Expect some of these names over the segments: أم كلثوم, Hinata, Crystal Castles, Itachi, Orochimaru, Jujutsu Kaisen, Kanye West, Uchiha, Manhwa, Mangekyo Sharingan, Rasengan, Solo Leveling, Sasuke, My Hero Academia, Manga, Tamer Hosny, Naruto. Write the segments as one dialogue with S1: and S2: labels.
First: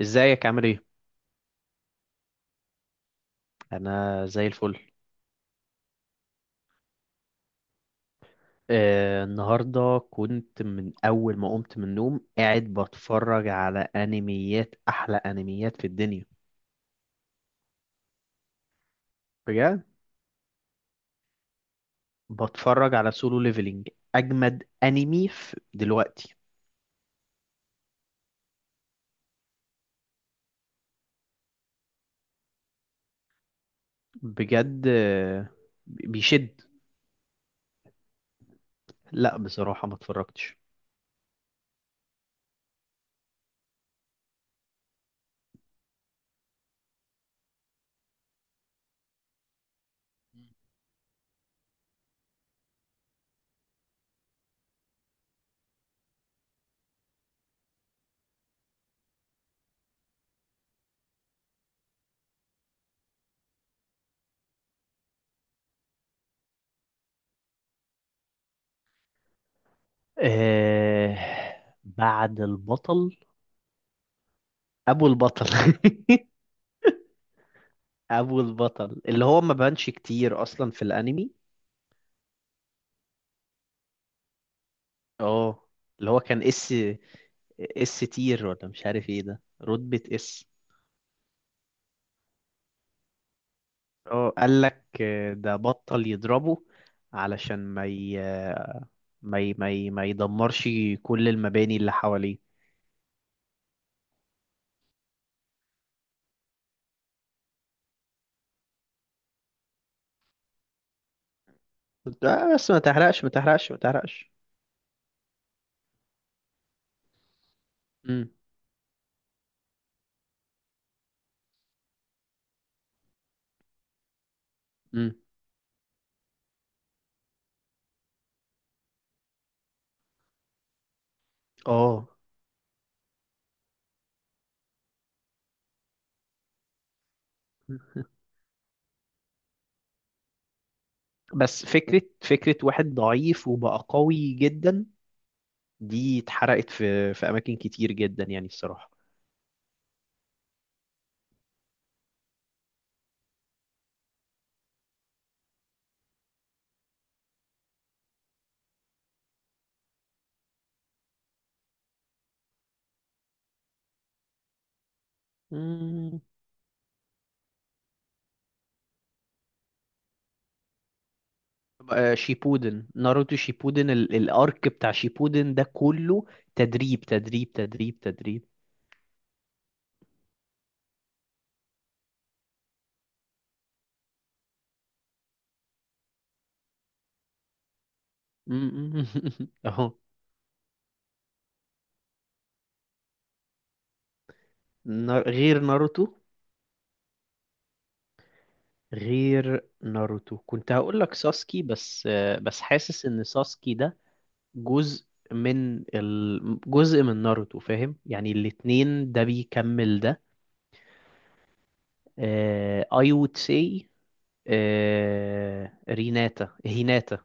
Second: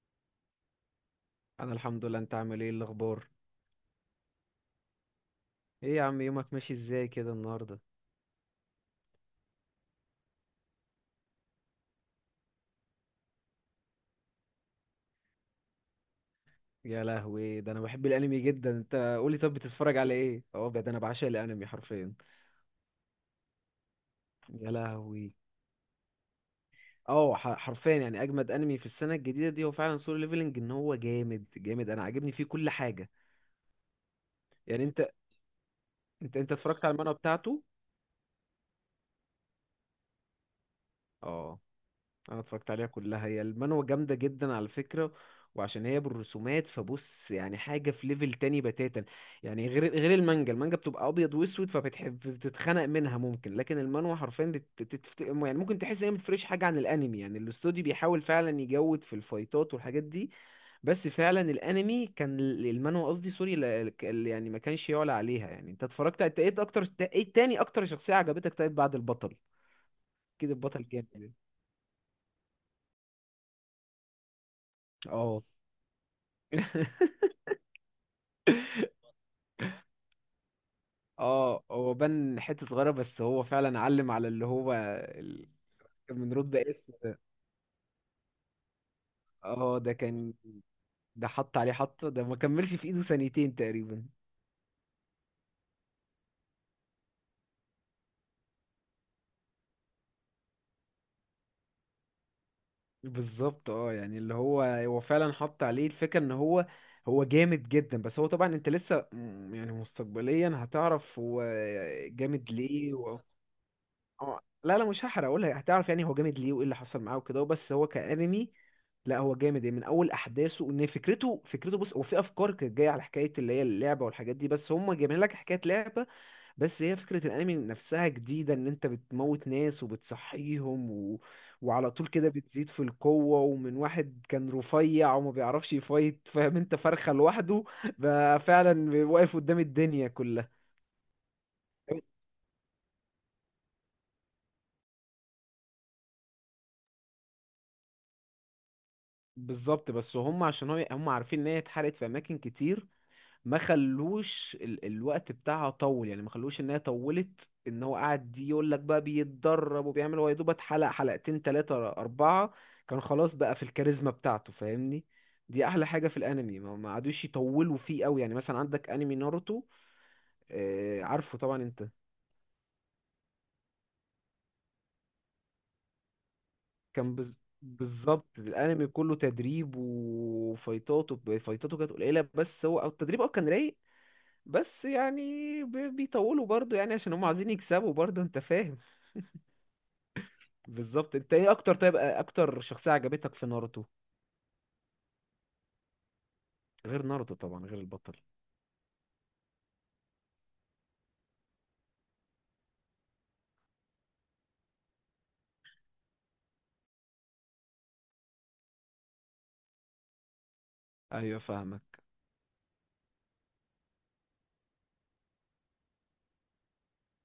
S1: ازيك عامل ايه؟
S2: انا الحمد لله. انت عامل ايه؟ إيه الاخبار؟
S1: انا زي الفل.
S2: ايه يا عم، يومك ماشي ازاي كده النهارده؟
S1: النهارده كنت من اول ما قمت من النوم قاعد بتفرج على انميات، احلى انميات في الدنيا.
S2: يا لهوي، ده انا بحب الانمي جدا. انت قولي، طب
S1: بجد.
S2: بتتفرج على ايه؟ اه ده انا بعشق الانمي حرفيا.
S1: بتفرج على سولو ليفلينج. اجمد
S2: يا
S1: انمي
S2: لهوي.
S1: في دلوقتي.
S2: حرفيا يعني اجمد انمي في السنه الجديده دي هو فعلا سولو ليفلنج. ان هو جامد جامد، انا عاجبني فيه كل حاجه. يعني
S1: بجد.
S2: انت انت انت
S1: بيشد.
S2: اتفرجت على المانهوا بتاعته؟
S1: لا، بصراحه ما اتفرجتش.
S2: اه، انا اتفرجت عليها كلها. هي المانوا جامده جدا على فكره، وعشان هي بالرسومات فبص يعني حاجه في ليفل تاني بتاتا. يعني غير المانجا بتبقى ابيض واسود فبتحب بتتخنق منها ممكن، لكن المانوا حرفيا يعني ممكن تحس ان هي متفرقش حاجه عن الانمي. يعني الاستوديو بيحاول فعلا يجود في الفايتات والحاجات دي. بس فعلا الانمي كان المانوا قصدي سوري، يعني ما كانش يعلى عليها. يعني انت اتفرجت؟ انت ايه اكتر؟ ايه تاني اكتر شخصيه عجبتك، طيب، بعد البطل؟ كده البطل جامد
S1: آه،
S2: يعني.
S1: بعد البطل. ابو
S2: اه
S1: البطل ابو البطل اللي هو ما بانش كتير اصلا في الانمي.
S2: اه. هو بان حتة صغيرة بس هو فعلا علم على اللي هو ال-
S1: اه، اللي
S2: كان
S1: هو
S2: من
S1: كان
S2: رود
S1: اس.
S2: بائس.
S1: اس تير، ولا مش عارف ايه، ده
S2: اه،
S1: رتبة اس.
S2: ده حط عليه حطة، ده ما كملش في ايده ثانيتين تقريبا.
S1: اه، قال لك ده بطل يضربه علشان ما يدمرش كل المباني اللي حواليه.
S2: بالظبط. اه، يعني اللي هو هو فعلا حط عليه الفكرة ان هو جامد جدا. بس هو طبعا انت لسه يعني مستقبليا هتعرف هو
S1: قلت
S2: جامد
S1: آه بس ما
S2: ليه.
S1: تحرقش، ما تحرقش، ما تحرقش.
S2: اه، لا لا، مش هحرق، اقولها هتعرف يعني هو جامد ليه وايه اللي حصل معاه وكده، بس هو
S1: امم.
S2: كانمي. لا، هو جامد يعني من اول احداثه، ان فكرته بص، هو في افكار كانت جايه على حكايه اللي هي اللعبه والحاجات دي، بس هم
S1: امم.
S2: جايبين لك حكايه لعبه. بس هي فكره الانمي نفسها جديده، ان انت بتموت ناس وبتصحيهم وعلى طول
S1: اه
S2: كده بتزيد في القوه، ومن واحد كان رفيع وما بيعرفش يفايت، فاهم، انت فرخه لوحده، بقى فعلا واقف قدام الدنيا كلها.
S1: بس فكرة واحد ضعيف وبقى قوي جدا، دي اتحرقت في أماكن كتير جدا يعني الصراحة.
S2: بالظبط. بس هم عشان هو هم عارفين ان هي اتحرقت في اماكن كتير، ما خلوش الوقت بتاعها طول. يعني ما خلوش ان هي طولت، ان هو قاعد يقول لك بقى بيتدرب وبيعمل، هو يا دوب اتحلق حلقتين تلاتة اربعة كان خلاص بقى في الكاريزما بتاعته، فاهمني. دي احلى حاجة في
S1: مم.
S2: الانمي، ما قعدوش يطولوا فيه قوي. يعني مثلا عندك انمي ناروتو، آه، عارفه طبعا انت.
S1: شيبودن. ناروتو شيبودن، الارك بتاع شيبودن ده كله تدريب
S2: كان بز...
S1: تدريب تدريب
S2: بالظبط،
S1: تدريب.
S2: الانمي كله تدريب، وفايتاته كانت قليله بس هو او التدريب اه كان رايق. بس يعني بيطولوا برضو، يعني عشان هم عايزين يكسبوا برضو، انت
S1: م-
S2: فاهم.
S1: م- اهو.
S2: بالظبط. انت ايه اكتر، طيب، اكتر شخصية عجبتك في ناروتو؟
S1: غير ناروتو.
S2: غير ناروتو طبعا، غير البطل.
S1: غير ناروتو كنت هقول لك ساسكي، بس بس حاسس ان ساسكي ده جزء جزء من ناروتو، فاهم؟ يعني الاتنين، ده بيكمل ده.
S2: ايوه فاهمك.
S1: I would say هيناتا.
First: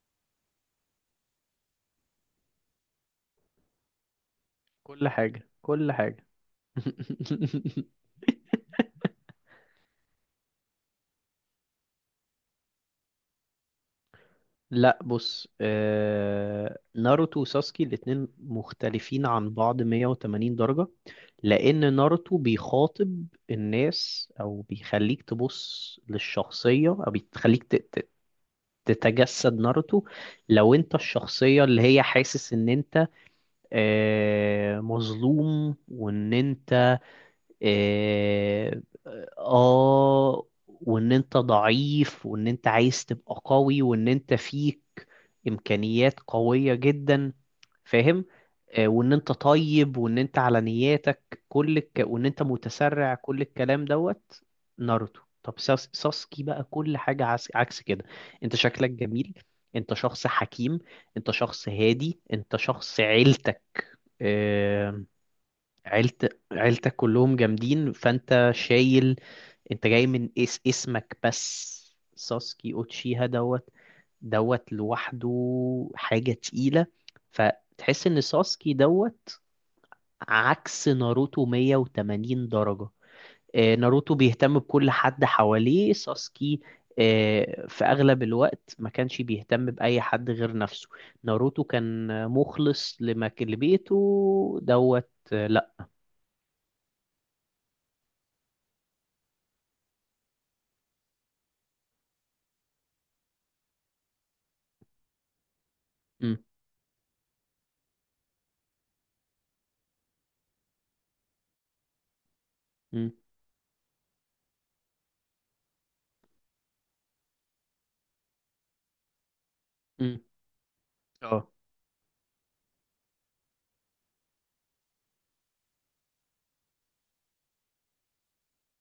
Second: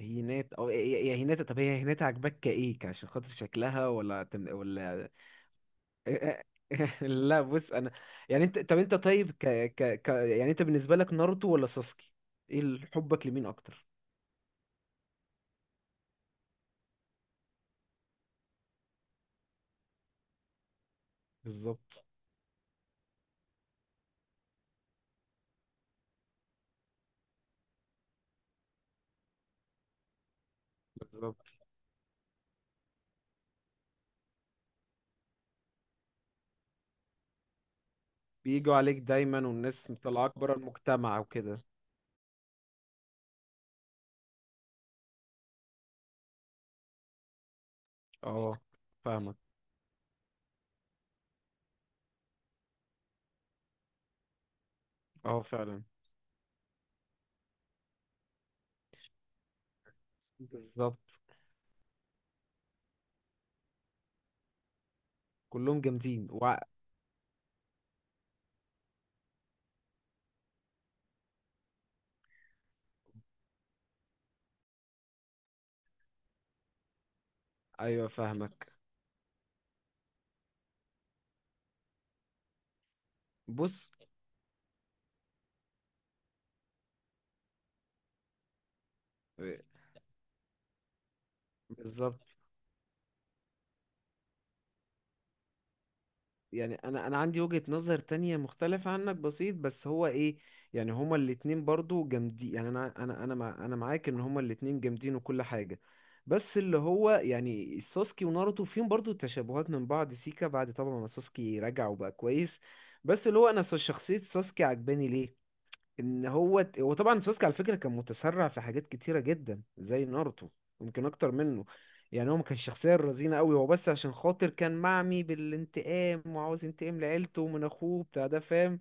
S2: هينات او يا هيناتا، طب هي هيناتا عجبك كايه عشان خاطر شكلها،
S1: كل
S2: ولا؟
S1: حاجة كل حاجة
S2: لا بص، انا يعني انت، طب انت طيب، يعني انت بالنسبة لك ناروتو ولا ساسكي؟ ايه حبك لمين اكتر؟
S1: لا بص، ناروتو وساسكي الاتنين مختلفين عن بعض 180 درجة، لأن
S2: بالظبط.
S1: ناروتو بيخاطب الناس، أو بيخليك تبص للشخصية، أو بيخليك تتجسد ناروتو، لو أنت
S2: بالظبط،
S1: الشخصية اللي هي حاسس إن أنت مظلوم، وإن أنت
S2: بيجوا
S1: إيه،
S2: عليك دايما والناس مطلعاك
S1: اه
S2: بره
S1: وان
S2: المجتمع
S1: انت
S2: وكده.
S1: ضعيف، وان انت عايز تبقى قوي، وان انت فيك امكانيات قوية جدا، فاهم؟
S2: اه
S1: وان انت
S2: فاهمك.
S1: طيب، وان انت على نياتك، وان انت متسرع، كل الكلام دوت. ناروتو.
S2: اه
S1: طب
S2: فعلا.
S1: ساسكي بقى كل حاجة عكس كده. انت شكلك جميل، انت شخص حكيم،
S2: بالظبط،
S1: انت شخص هادي، انت شخص عيلتك. آه،
S2: كلهم جامدين
S1: عيلت عيلتك كلهم جامدين، فانت شايل. انت جاي من اسمك بس. ساسكي اوتشيها دوت. دوت لوحده. حاجة تقيلة. فتحس
S2: ايوه
S1: ان
S2: فاهمك.
S1: ساسكي دوت عكس ناروتو 180 درجة.
S2: بص،
S1: ناروتو بيهتم بكل حد حواليه. ساسكي في اغلب الوقت ما كانش بيهتم باي حد غير نفسه. ناروتو كان
S2: بالظبط،
S1: مخلص لبيته دوت. لا.
S2: يعني انا عندي وجهة نظر تانية مختلفة عنك بسيط بس هو ايه. يعني هما الاتنين برضو جامدين، يعني انا معاك ان هما الاتنين جامدين وكل حاجة.
S1: م-
S2: بس اللي هو يعني ساسكي وناروتو فيهم برضو تشابهات من بعض سيكا، بعد طبعا ما ساسكي رجع وبقى كويس.
S1: م-
S2: بس اللي هو انا شخصية ساسكي عجباني ليه، ان هو طبعا سوسكي على فكره كان متسرع في حاجات كتيره جدا زي
S1: م.
S2: ناروتو، يمكن اكتر
S1: اه
S2: منه. يعني هو ما كانش شخصيه رزينه قوي، هو بس عشان خاطر كان معمي بالانتقام وعاوز ينتقم لعيلته ومن اخوه بتاع ده، فاهم؟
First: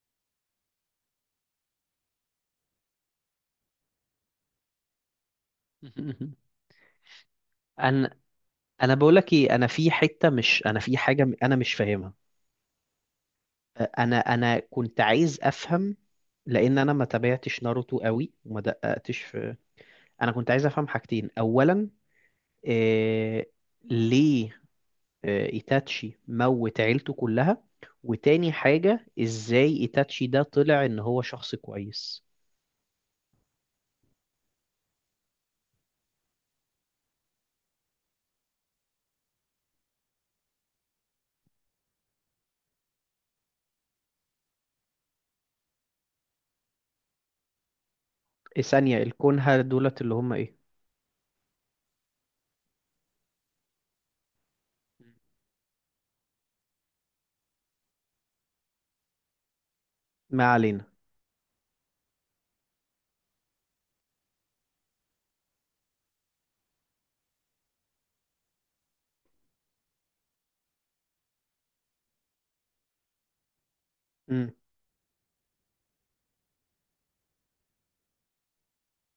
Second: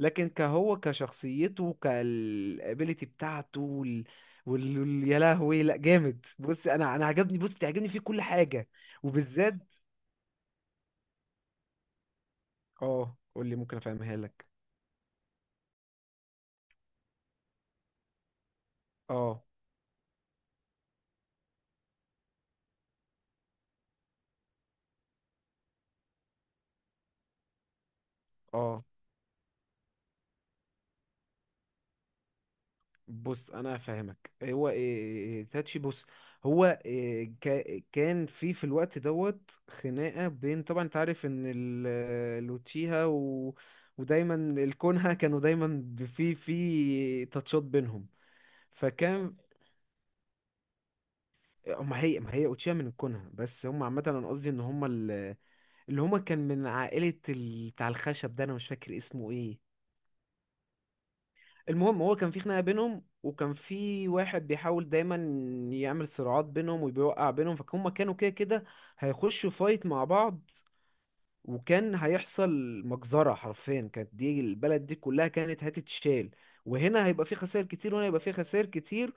S2: لكن كهو كشخصيته كالابيليتي بتاعته يا لهوي لا جامد. بص انا انا عجبني بص بتعجبني فيه
S1: انا
S2: كل حاجه،
S1: انا بقول لك ايه،
S2: وبالذات.
S1: انا في حته، مش، انا في حاجه، انا مش فاهمها.
S2: اه، قول لي ممكن افهمها
S1: انا
S2: لك.
S1: انا كنت عايز افهم، لان انا ما تابعتش ناروتو قوي، وما دققتش
S2: اه
S1: في. انا كنت عايز افهم حاجتين. اولا، إيه... ليه ايتاتشي موت عيلته كلها؟ وتاني
S2: اه،
S1: حاجه، ازاي ايتاتشي ده طلع ان هو شخص كويس؟
S2: بص انا فاهمك. هو إيه تاتشي، بص، هو إيه كان في في الوقت دوت خناقه، بين، طبعا انت عارف ان لوتشيها ودايما الكونها كانوا دايما في تاتشات بينهم.
S1: إيه ثانيه،
S2: فكان،
S1: الكونها دولت اللي هم ايه؟
S2: آه، ما هي اوتشيها من الكونها بس هم عامه، انا قصدي ان هم اللي هم كان من عائله بتاع الخشب ده انا مش فاكر اسمه ايه.
S1: ما علينا.
S2: المهم، هو كان في خناقة بينهم، وكان في واحد بيحاول دايما يعمل صراعات بينهم وبيوقع بينهم، فهم كانوا كده كده هيخشوا فايت مع بعض، وكان هيحصل مجزرة حرفيا كانت، دي
S1: امم.
S2: البلد دي كلها كانت هتتشال. وهنا هيبقى في خسائر كتير،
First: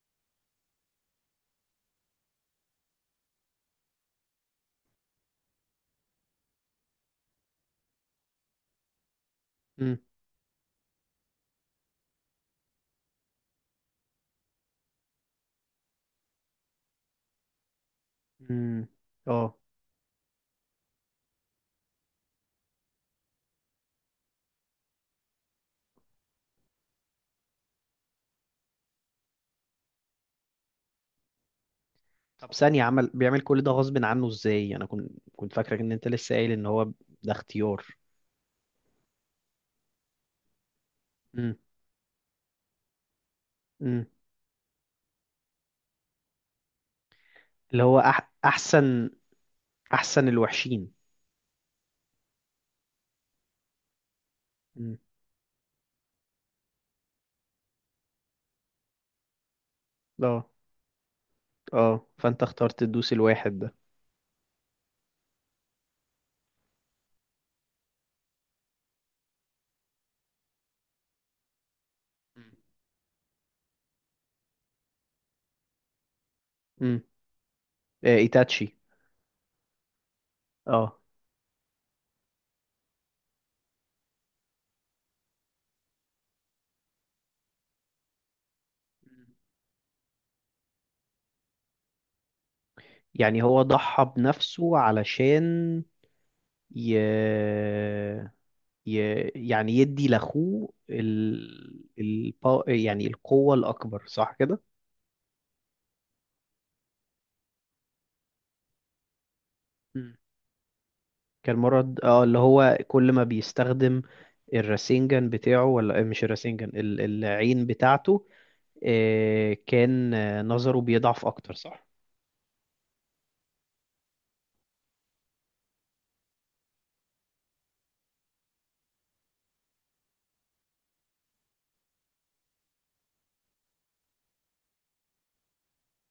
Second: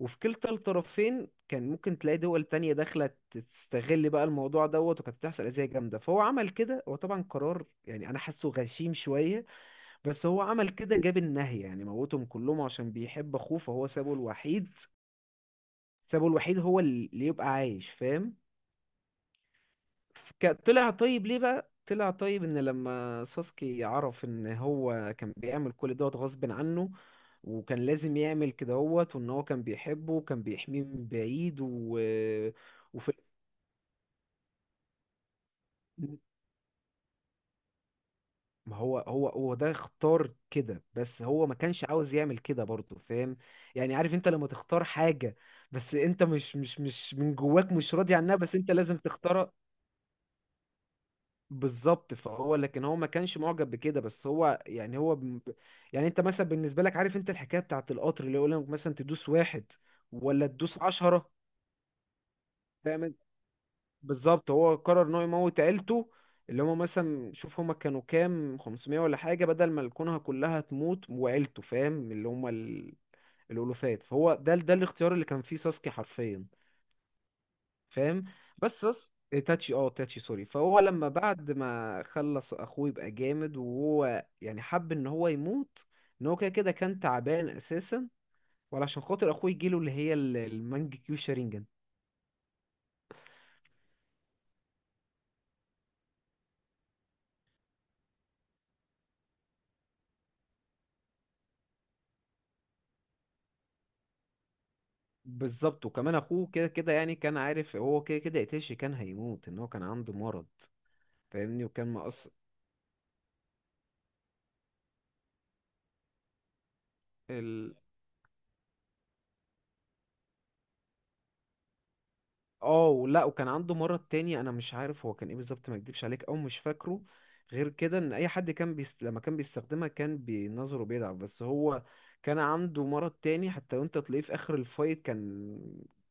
S2: وفي كلتا الطرفين كان ممكن تلاقي دول تانية داخلة تستغل بقى الموضوع دوت، وكانت بتحصل أذية جامدة. فهو عمل كده، هو طبعا قرار، يعني أنا حاسه غشيم شوية،
S1: امم.
S2: بس هو عمل كده، جاب النهي يعني موتهم كلهم عشان بيحب اخوه فهو سابه الوحيد، سابه الوحيد هو اللي يبقى عايش، فاهم؟
S1: امم. اه.
S2: طلع طيب ليه بقى، طلع طيب ان لما ساسكي عرف ان هو كان بيعمل كل دوت غصب عنه، وكان لازم يعمل كده هوت، وان هو كان بيحبه وكان بيحميه من بعيد
S1: طب ثانية،
S2: وفي.
S1: بيعمل كل ده غصب عنه ازاي؟ انا كنت فاكرك ان انت لسه قايل ان هو ده اختيار.
S2: ما هو هو ده اختار كده، بس هو ما
S1: امم.
S2: كانش عاوز يعمل كده برضه، فاهم؟ يعني
S1: امم.
S2: عارف انت لما تختار حاجة بس انت مش من جواك
S1: اللي
S2: مش
S1: هو
S2: راضي عنها، بس انت لازم
S1: احسن،
S2: تختارها.
S1: احسن الوحشين.
S2: بالظبط. فهو لكن هو ما كانش معجب بكده، بس هو
S1: امم.
S2: يعني يعني انت مثلا بالنسبة لك عارف انت الحكاية بتاعت القطر اللي يقول لك مثلا تدوس واحد ولا
S1: اه.
S2: تدوس عشرة،
S1: اه، فانت اخترت تدوس
S2: فاهم؟
S1: الواحد ده.
S2: بالظبط، هو قرر ان هو يموت عيلته، اللي هما مثلا شوف هما كانوا كام، 500 ولا حاجة، بدل ما الكونها كلها تموت وعيلته، فاهم؟ اللي هما
S1: مم.
S2: الألوفات. فهو ده الاختيار اللي كان فيه ساسكي حرفيا،
S1: امم. آه
S2: فاهم؟
S1: ايتاتشي.
S2: بس ساس... إيه، تاتشي، اه تاتشي سوري. فهو
S1: اه،
S2: لما بعد ما خلص اخوه يبقى جامد، وهو يعني حب ان هو يموت، ان هو كده كده كان تعبان اساسا، وعلشان خاطر اخوه يجيله اللي هي المانج كيو شارينجان.
S1: يعني هو ضحى بنفسه علشان ي... ي... يعني يدي لاخوه يعني القوة الاكبر، صح كده؟
S2: بالظبط، وكمان اخوه كده كده يعني كان عارف هو كده كده قتيش كان هيموت، ان هو كان عنده مرض،
S1: كان
S2: فاهمني، وكان
S1: مرض. اه،
S2: مقص
S1: اللي هو كل ما بيستخدم الراسينجان بتاعه، ولا مش الراسينجان، العين
S2: ال...
S1: بتاعته. كان نظره بيضعف اكتر، صح؟
S2: اه، ولا وكان عنده مرض تاني انا مش عارف هو كان ايه بالظبط، ما اكدبش عليك او مش فاكره. غير كده ان اي حد كان لما كان بيستخدمها كان بنظره بيضعف، بس هو كان عنده مرض تاني حتى، وانت تلاقيه في اخر الفايت كان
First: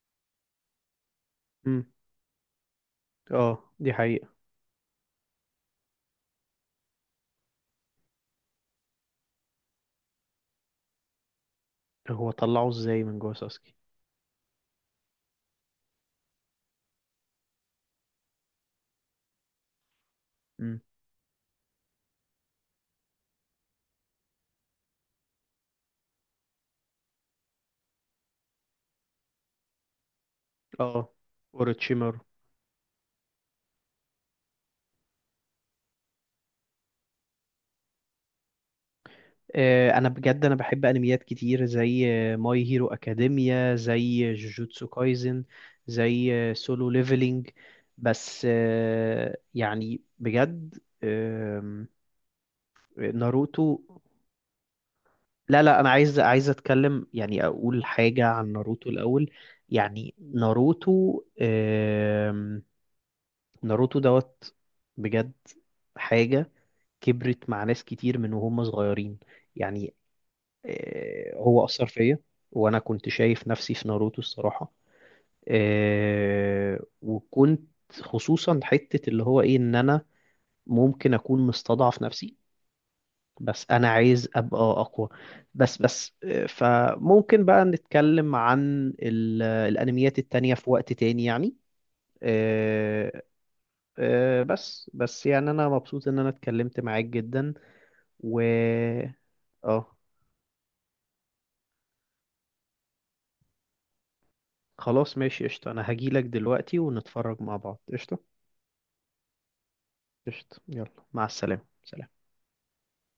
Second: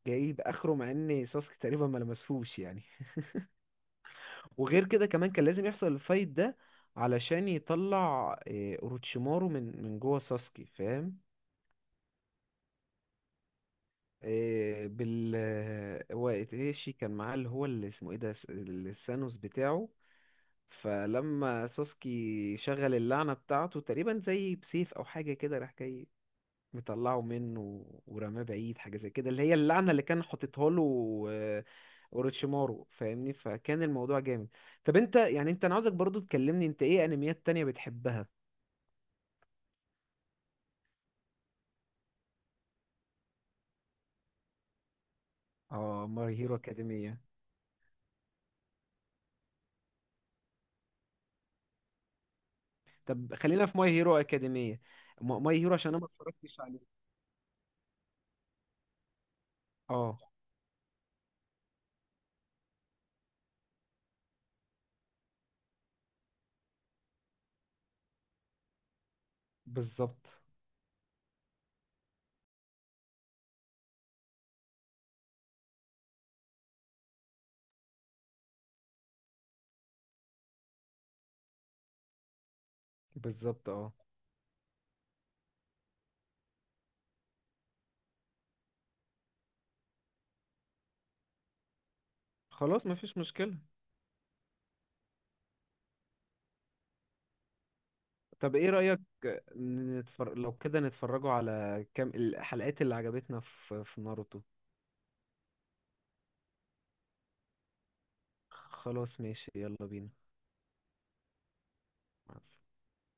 S2: جايب اخره مع ان ساسكي تقريبا
S1: امم.
S2: ما لمسهوش يعني.
S1: اه، دي حقيقة.
S2: وغير كده كمان كان لازم يحصل الفايت ده علشان يطلع إيه، اوروتشيمارو من جوه ساسكي، فاهم؟
S1: هو طلعه ازاي من جوه ساسكي؟
S2: إيه، بال آه، هو ايتاشي كان معاه اللي هو اللي اسمه ايه ده، السانوس بتاعه.
S1: امم.
S2: فلما ساسكي شغل اللعنة بتاعته تقريبا زي بسيف او حاجة كده، راح جاي مطلعه منه ورماه بعيد، حاجة زي كده، اللي هي اللعنة اللي كان حاططها له.
S1: اه.
S2: آه،
S1: اوروتشيمارو.
S2: اوروتشيمارو، فاهمني. فكان الموضوع جامد. طب انت يعني، انا عاوزك برضو تكلمني انت ايه انميات تانية بتحبها.
S1: انا بجد انا بحب انميات كتير، زي ماي هيرو اكاديميا، زي جوجوتسو كايزن،
S2: اه، ماي
S1: زي
S2: هيرو
S1: سولو
S2: اكاديمية.
S1: ليفلينج، بس يعني بجد. آم،
S2: طب
S1: ناروتو.
S2: خلينا في ماي هيرو اكاديمية، ماي
S1: لا
S2: هيرو،
S1: لا،
S2: عشان
S1: انا
S2: انا ما
S1: عايز،
S2: اتفرجتش عليه.
S1: اتكلم، يعني اقول حاجة عن ناروتو الاول. يعني
S2: اه.
S1: ناروتو ناروتو دوت. بجد حاجة. كبرت مع ناس كتير من وهم صغيرين. يعني
S2: بالظبط.
S1: هو اثر فيا، وانا كنت شايف نفسي في ناروتو الصراحة. وكنت خصوصا حتة اللي هو ايه، ان انا ممكن اكون مستضعف نفسي، بس
S2: بالظبط.
S1: انا
S2: اه.
S1: عايز ابقى اقوى. بس فممكن بقى نتكلم عن الانميات التانية في وقت تاني يعني.
S2: خلاص مفيش
S1: آه،
S2: مشكلة.
S1: بس يعني انا مبسوط ان انا اتكلمت معاك جدا. و
S2: طب ايه رأيك،
S1: اه،
S2: لو كده نتفرجوا على كام الحلقات اللي عجبتنا في ناروتو.
S1: خلاص ماشي قشطة، انا هجيلك دلوقتي ونتفرج مع بعض. قشطة.
S2: خلاص ماشي، يلا بينا.
S1: قشطة، يلا، مع السلامة، سلام.
S2: مع السلامة.